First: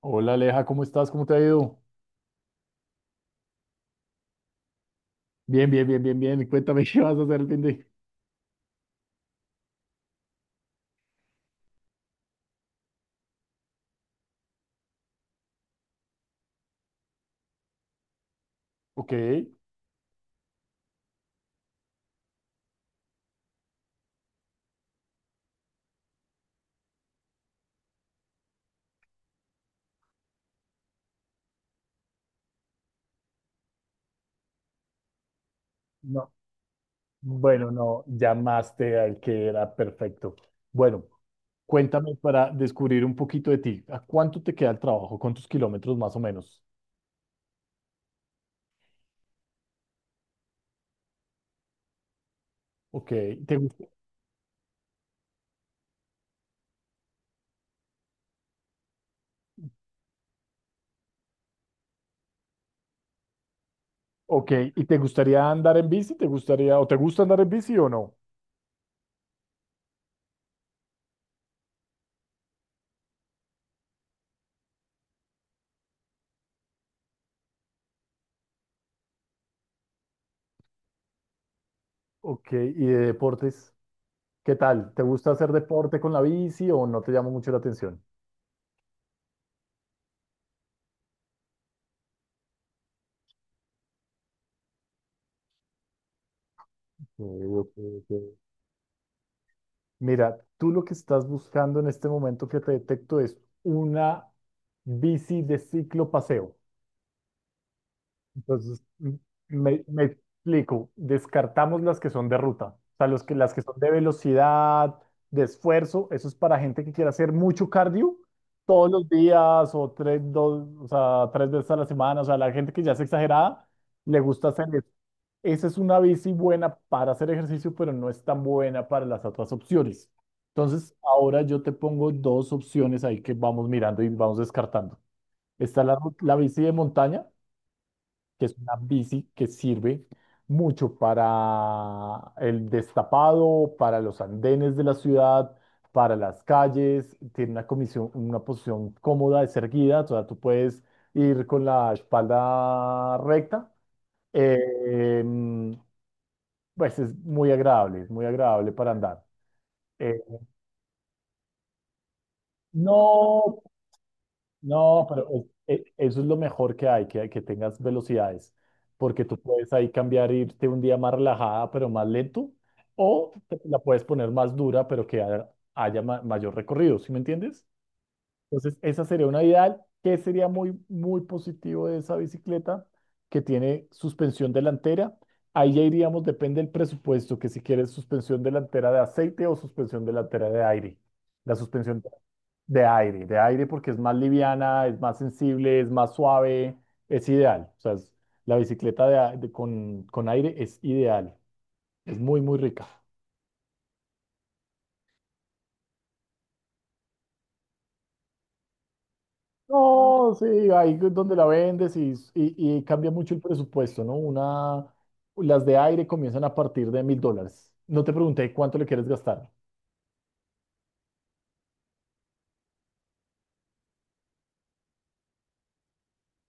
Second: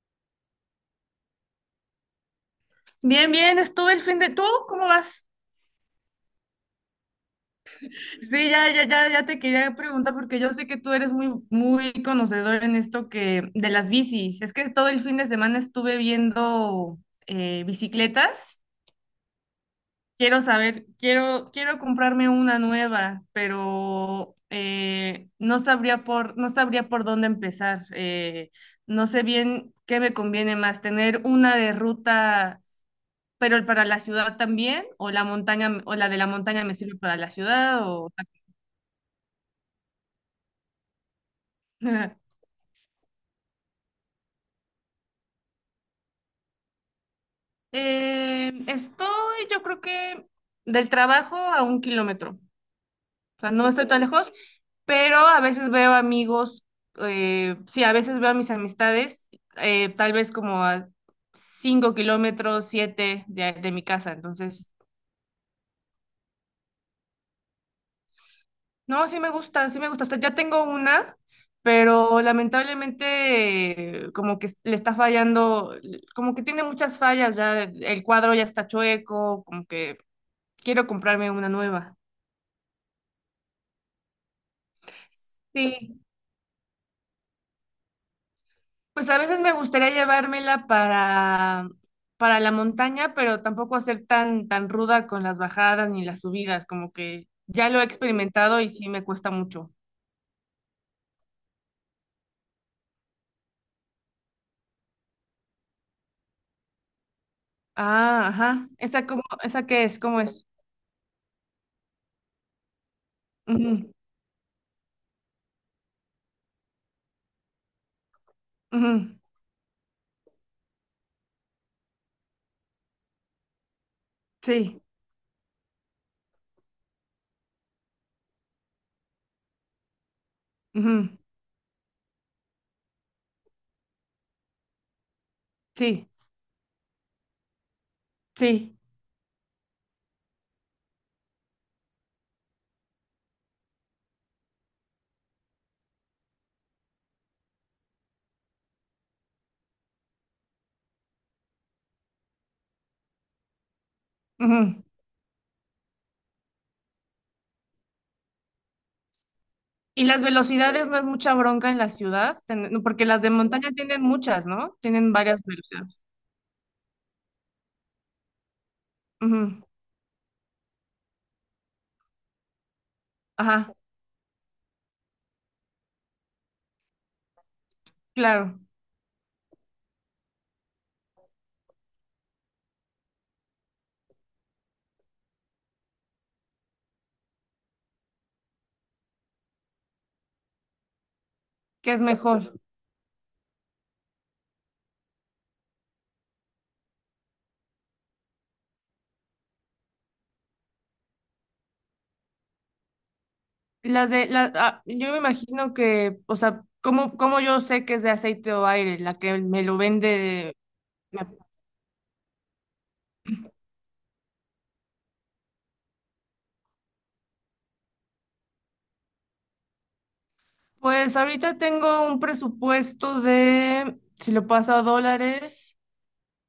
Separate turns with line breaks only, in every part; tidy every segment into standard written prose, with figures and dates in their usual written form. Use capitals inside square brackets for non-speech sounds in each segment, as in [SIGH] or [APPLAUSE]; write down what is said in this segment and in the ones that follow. Hola Aleja, ¿cómo estás? ¿Cómo te ha ido?
Bien, bien, estuve el fin de. ¿Tú cómo vas?
Bien, bien, bien, bien, bien. Cuéntame [LAUGHS] qué vas a hacer el fin de...
Sí, ya, ya, ya, ya te quería preguntar porque yo sé que tú eres muy, muy conocedor en esto que de las bicis. Es que todo el fin de semana estuve viendo bicicletas.
Ok.
Quiero saber, quiero comprarme una nueva, pero no sabría por dónde empezar. No sé bien qué me conviene más, tener una de ruta pero para la ciudad también, o la montaña, o la de la
No,
montaña me sirve para la
bueno,
ciudad,
no,
o.
llamaste al que era perfecto. Bueno, cuéntame
[LAUGHS]
para descubrir un poquito de ti. ¿A cuánto te queda el trabajo? ¿Cuántos kilómetros más o menos?
Estoy, yo creo que del trabajo a 1 kilómetro,
Ok,
o sea,
¿te,
no estoy
gust-
tan lejos, pero a veces veo amigos, sí, a veces veo a mis amistades, tal vez como a 5 kilómetros, 7 de mi casa,
ok,
entonces.
¿y te gustaría andar en bici? ¿Te gustaría o te gusta andar en bici o no?
No, sí me gusta, sí me gusta. O sea, ya tengo una, pero lamentablemente como que le está fallando, como que tiene muchas fallas ya, el cuadro ya está chueco, como que quiero comprarme una nueva.
Ok, ¿y de deportes? ¿Qué tal? ¿Te gusta hacer deporte
Sí.
con la bici o no te llama mucho la atención?
Pues a veces me gustaría llevármela para la montaña, pero tampoco hacer tan, tan ruda con las bajadas ni las subidas, como
Ok,
que ya
ok,
lo he
ok.
experimentado y sí me cuesta mucho.
Mira, tú lo que estás buscando en este momento que te detecto es una bici de ciclo paseo.
Ah, ajá.
Entonces,
¿Esa cómo, esa
me,
qué es?
me
¿Cómo es?
explico, descartamos las que son de ruta, o sea, las que son de
Ujú,
velocidad, de esfuerzo, eso es para gente que quiera hacer mucho cardio todos los
ujú.
días o tres veces a la semana, o sea, la gente que ya es exagerada, le gusta hacer
Sí.
esa es una bici buena para hacer ejercicio, pero no es tan buena para las otras opciones. Entonces,
Ujú.
ahora yo te pongo dos opciones ahí que vamos mirando y vamos descartando. Está
Sí,
la bici de montaña, que es
sí.
una bici que sirve mucho para el destapado, para los andenes de la ciudad, para las calles. Tiene una comisión, una posición cómoda, es erguida, o sea, tú puedes ir con la espalda recta.
Ujú.
Eh, pues es muy agradable para andar.
Y
Eh,
las velocidades no es mucha bronca en la ciudad. No, porque las de
no,
montaña tienen muchas, ¿no?
no,
Tienen varias
pero es- e-
velocidades.
eso es lo mejor que hay, que tengas velocidades, porque tú
Ujú.
puedes ahí cambiar, irte un día más relajada, pero más lento, o te
Ajá,
la puedes poner más dura, pero que haya, mayor recorrido, ¿sí me entiendes?
claro,
Entonces, esa sería una ideal. ¿Qué sería muy, muy positivo de esa bicicleta? Que tiene suspensión delantera. Ahí ya iríamos, depende del presupuesto, que si quieres suspensión delantera de aceite o suspensión delantera de aire. La
que es
suspensión
mejor.
de aire porque es más liviana, es más sensible, es más suave, es ideal. La bicicleta con aire es ideal, es muy, muy rica.
Las de, la, yo me imagino que, o sea, ¿cómo, cómo yo sé que es de aceite o aire? La que me lo
No, sí,
vende.
ahí es
me-
donde la vendes y cambia mucho el presupuesto, ¿no? Una, las de aire comienzan a partir de $1000. No te pregunté cuánto le quieres gastar.
Pues ahorita tengo un presupuesto de, si lo paso a dólares,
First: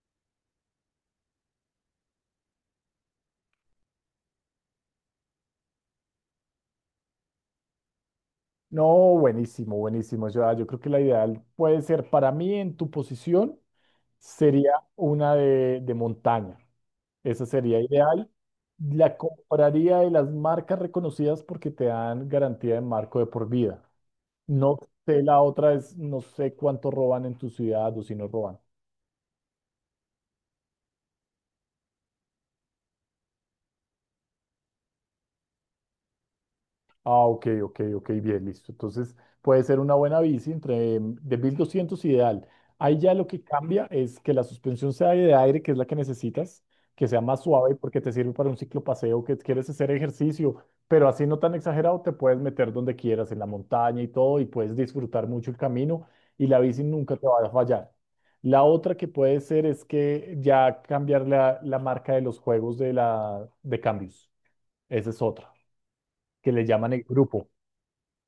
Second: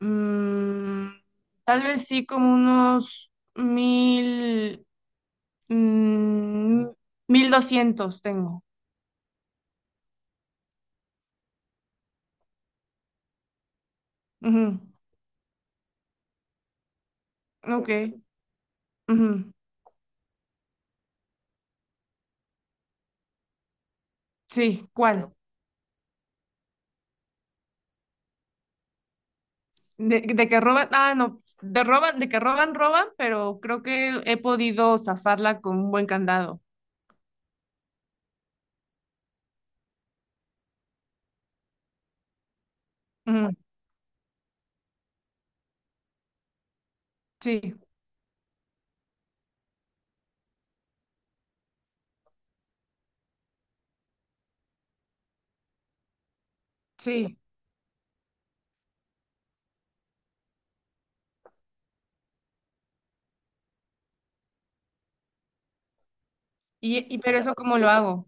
mm, tal vez sí como unos 1000. Mm, 1200 tengo.
No, buenísimo, buenísimo. Yo creo que la ideal puede ser, para mí en tu posición, sería
Ujú.
una de montaña. Esa sería
Ok.
ideal. La
Ujú.
compraría de las marcas reconocidas porque te dan garantía de marco de por vida. No
Sí, ¿cuál?
sé,
Bueno.
la otra es, no sé cuánto roban en tu ciudad o si no roban.
De que roban, no, de roban, de que roban, roban, pero creo que he podido zafarla con un buen candado.
Ah, ok, ok, ok, bien, listo. Entonces puede ser una buena bici entre de 1200 ideal. Ahí ya lo que
Ujú.
cambia es que la suspensión sea de aire, que es la que necesitas, que sea más suave
Sí,
porque te sirve para un ciclopaseo, que quieres hacer ejercicio, pero así no tan exagerado, te puedes meter donde quieras, en la montaña y todo, y puedes disfrutar mucho el camino y la bici nunca te
sí.
va a fallar. La otra que puede ser es que ya cambiar la marca de los juegos de, la, de cambios. Esa es otra, que le llaman el
Y pero
grupo.
eso ¿cómo lo hago?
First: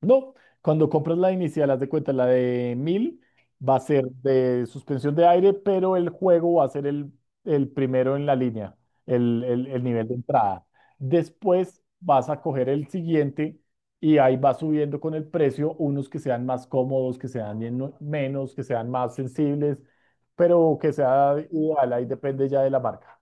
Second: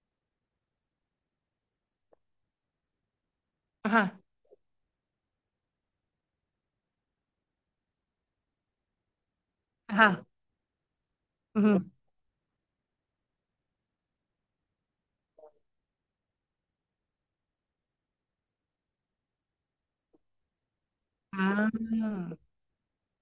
No, cuando compras la inicial, haz de cuenta, la de 1000 va a ser
Ajá,
de suspensión de aire, pero el juego va a ser el primero en la línea, el nivel de
ajá.
entrada. Después
Ujú.
vas a coger el siguiente y ahí va subiendo con el precio, unos que sean más cómodos, que sean menos, que sean más sensibles, pero que sea ideal, ahí
Ah.
depende ya de la marca.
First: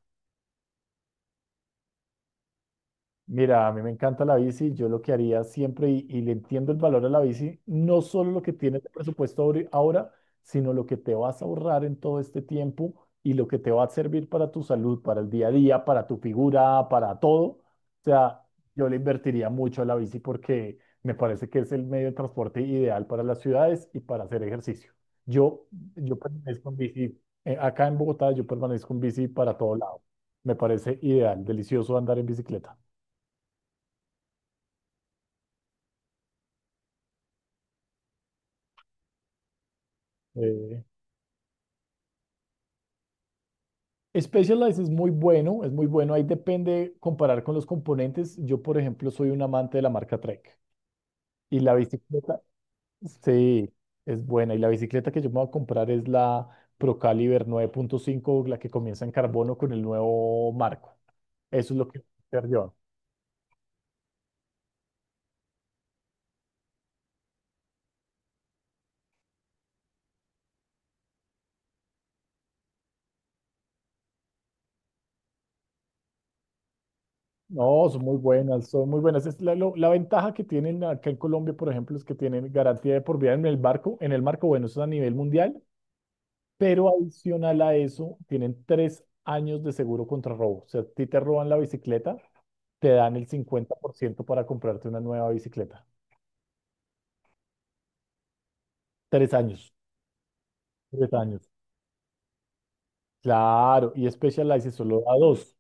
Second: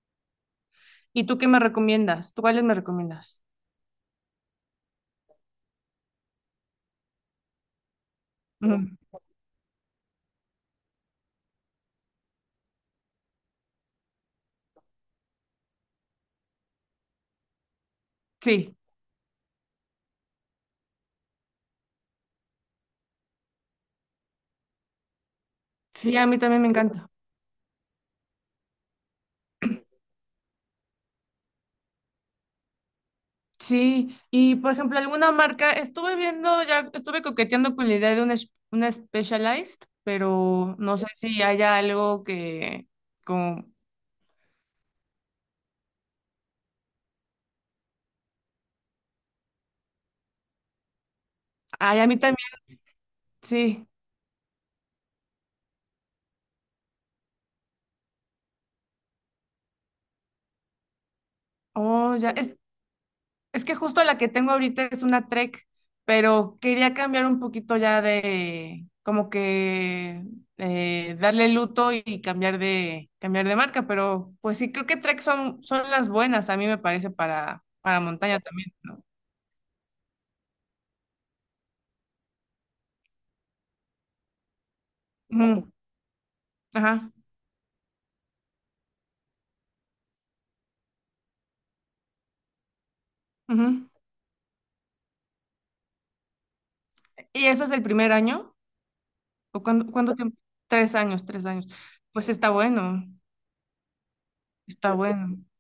¿Y tú qué me recomiendas? ¿Tú cuáles me recomiendas?
Mira, a mí me encanta la bici, yo lo que haría siempre, y le entiendo el valor a la bici, no solo lo que
Ujú.
tienes de presupuesto ahora, sino lo que te vas a ahorrar en todo este tiempo y lo que te va a servir para tu salud, para el día a día, para tu figura, para todo. O sea,
Sí,
yo le invertiría mucho a la bici porque me parece que es el medio de transporte ideal para las ciudades y para hacer ejercicio. Yo,
sí,
yo
a mí también
permanezco
me
en
encanta.
bici, acá en Bogotá yo permanezco en bici para todo lado. Me parece ideal, delicioso andar en bicicleta.
Sí, y por ejemplo, alguna marca, estuve viendo, ya estuve coqueteando con la idea de una, una Specialized, pero
Eh,
no sé si haya algo que, como,
Specialized es muy bueno, es muy bueno. Ahí depende comparar con los componentes. Yo, por ejemplo, soy un amante de la marca Trek. Y la
ay, a mí
bicicleta,
también,
sí,
sí,
es buena. Y la bicicleta que yo me voy a comprar es la Procaliber nueve punto cinco, la que comienza en carbono con el nuevo marco. Eso es lo que voy
oh, ya,
a hacer
es,
yo.
es que justo la que tengo ahorita es una Trek, pero quería cambiar un poquito ya de, como que, darle luto y cambiar de marca, pero pues sí, creo que Trek son las buenas, a mí me parece,
No,
para
son muy
montaña
buenas,
también,
son muy
¿no?
buenas. Es la ventaja que tienen acá en Colombia, por ejemplo, es que tienen garantía de por vida en el barco, en el marco, bueno, eso es a nivel mundial.
Ujú.
Pero
Ajá.
adicional a eso, tienen 3 años de seguro contra robo. O sea, a ti te roban la bicicleta, te dan el cincuenta
Ujú.
por ciento para comprarte una nueva bicicleta.
¿Y eso es el primer año?
Tres
¿O
años.
cuánto, cuánto tiempo? Tres
Tres
años, tres
años.
años. Pues está bueno,
Claro, y Specialized
está
solo da
bueno.
dos.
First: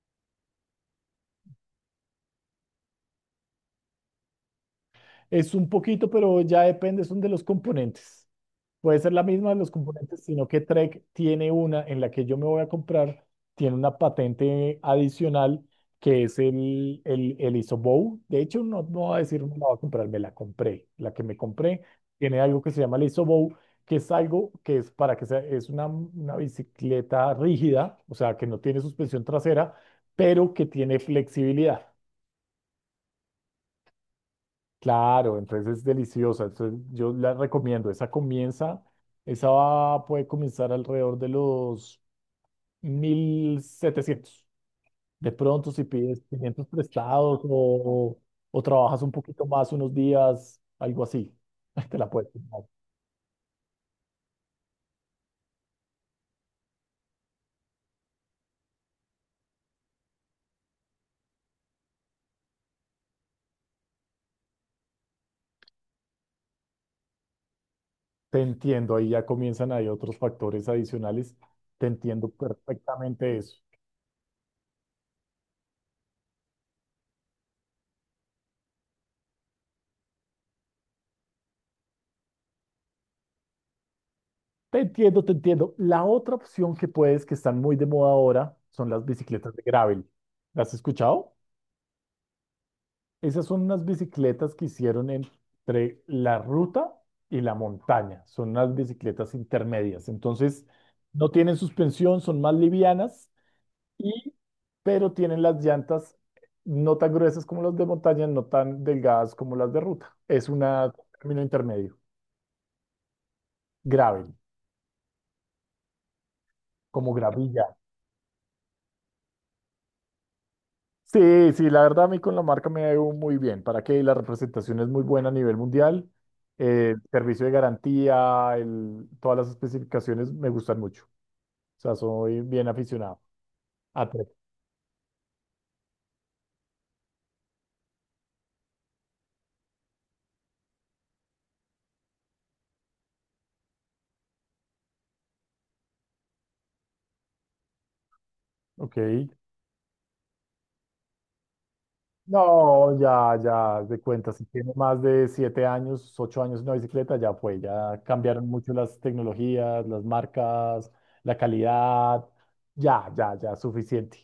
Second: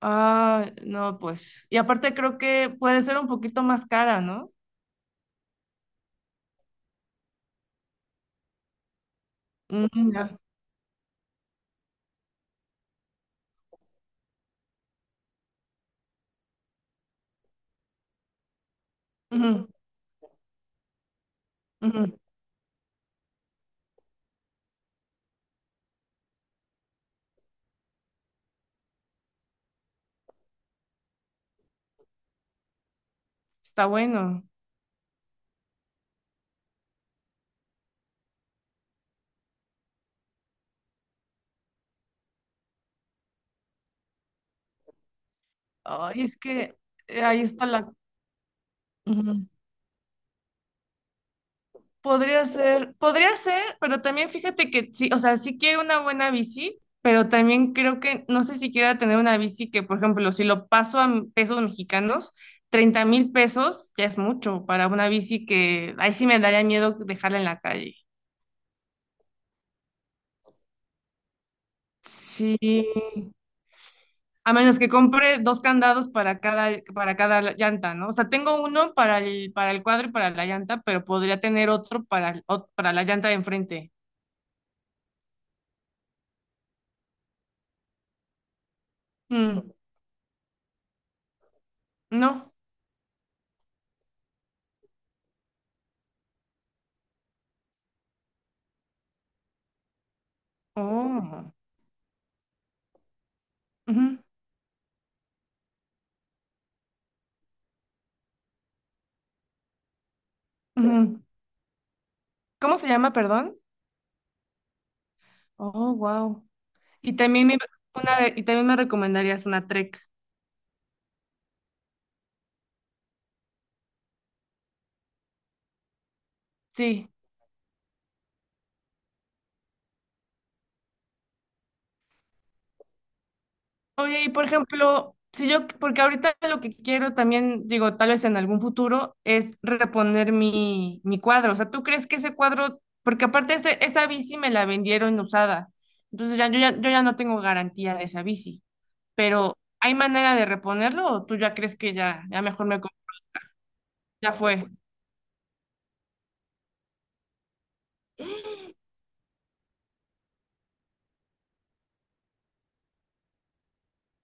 Ah, no, pues. Y aparte creo que puede ser un poquito más cara, ¿no?
Es un poquito, pero ya depende, son de los componentes. Puede ser la misma de los
Mm,
componentes,
ya.
sino que Trek tiene una en la que yo me voy a comprar, tiene una patente adicional que es el ISOBOW. De hecho, no, no voy a decir me la
Ujú,
voy a comprar, me la compré. La que me compré
ujú.
tiene algo que se llama el ISOBOW, que es algo que es para que sea, es una bicicleta rígida, o sea, que no tiene suspensión trasera, pero que tiene flexibilidad.
Está bueno.
Claro, entonces es deliciosa. Entonces yo la recomiendo. Esa comienza, puede comenzar alrededor de los 1700. De pronto, si pides
Ay, es
500
que
prestados
ahí está la.
o trabajas un poquito
Ujú.
más unos días, algo así, [LAUGHS] te la puedes comprar.
Podría ser, pero también fíjate que sí, o sea, sí quiero una buena bici, pero también creo que no sé si quiera tener una bici que, por ejemplo, si lo paso a pesos mexicanos, 30,000 pesos ya es mucho para una bici que ahí sí me daría miedo dejarla en la calle.
Te entiendo, ahí ya comienzan ahí otros factores adicionales. Te entiendo
Sí,
perfectamente eso.
a menos que compre dos candados para cada llanta, ¿no? O sea, tengo uno para el cuadro y para la llanta, pero podría tener otro para, para la llanta de enfrente.
Te entiendo, te entiendo. La otra opción que puedes, que están muy de moda ahora, son las bicicletas de
Mm,
gravel. ¿Las has escuchado?
no.
Esas son unas bicicletas que hicieron entre la ruta y la montaña. Son unas bicicletas intermedias. Entonces, no
Oh.
tienen suspensión, son más livianas,
Ujú,
pero tienen las llantas no tan gruesas como las de montaña, no tan delgadas como las de ruta. Es un
ujú.
término intermedio.
¿Cómo se llama, perdón?
Gravel,
Oh, wow.
como
Y también me,
gravilla.
y también me recomendarías una Trek.
Sí, sí, la verdad a mí con la marca me ha ido muy bien. ¿Para qué? La representación es muy buena a nivel mundial.
Sí.
Servicio de garantía, todas las especificaciones me gustan mucho. O sea, soy bien aficionado. A
Oye,
tres.
y por ejemplo, si yo, porque ahorita lo que quiero también, digo, tal vez en algún futuro, es reponer mi, mi cuadro. O sea, ¿tú crees que ese cuadro, porque aparte esa bici me la vendieron usada, entonces ya, yo ya no tengo garantía de esa bici,
Ok.
pero ¿hay manera de reponerlo o tú ya crees que ya, ya mejor
No, ya, ya, haz de cuenta,
ya
si
fue?
tiene más de 7 años, 8 años una bicicleta, ya fue, ya cambiaron
[GASPS]
mucho las tecnologías, las marcas, la calidad, ya, ya, ya, suficiente.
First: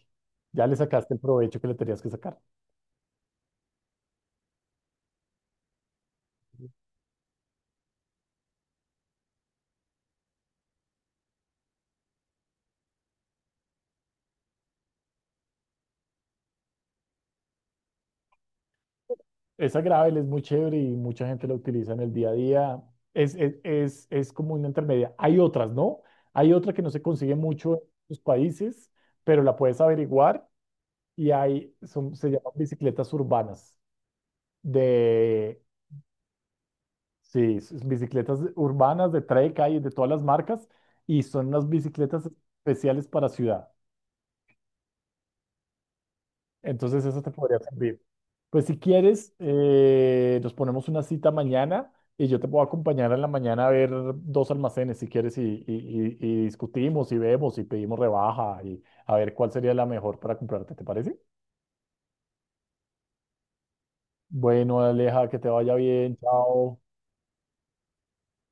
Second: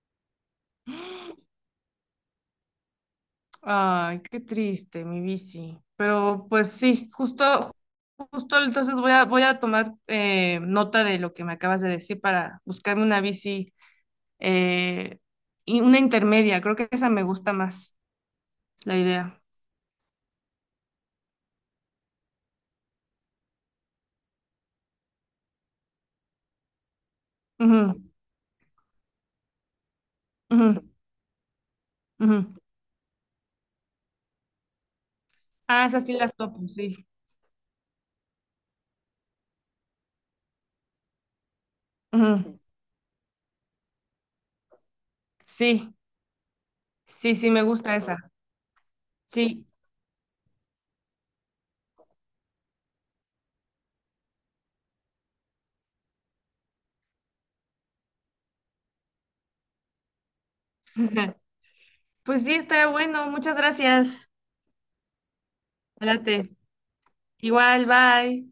Ya le sacaste el provecho que le tenías que sacar.
Ay, qué triste, mi bici. Pero pues sí, justo, justo entonces voy a, voy a tomar nota de lo que me acabas de decir para buscarme una bici eh, y una intermedia. Creo que esa me gusta más, la idea.
Esa gravel es muy chévere y mucha gente la utiliza en el día a día. Es como una intermedia. Hay otras, ¿no? Hay otra que no se consigue mucho en
Ujú,
los países, pero la puedes averiguar
ujú,
y hay, son, se
ujú.
llaman bicicletas urbanas, de,
Ah, esas sí las topo, sí.
sí, bicicletas urbanas de Trek, hay de todas las marcas, y son unas bicicletas
Ujú.
especiales para ciudad.
Sí,
Entonces, eso te
sí, sí,
podría
me gusta
servir.
esa.
Pues si quieres,
Sí.
nos ponemos una cita mañana y yo te puedo acompañar en la mañana a ver dos almacenes si quieres y discutimos y vemos y pedimos rebaja y a ver cuál sería la mejor para comprarte, ¿te parece?
[LAUGHS] Pues sí, está bueno. Muchas gracias.
Bueno, Aleja, que te vaya bien,
Adelante.
chao.
Igual, bye.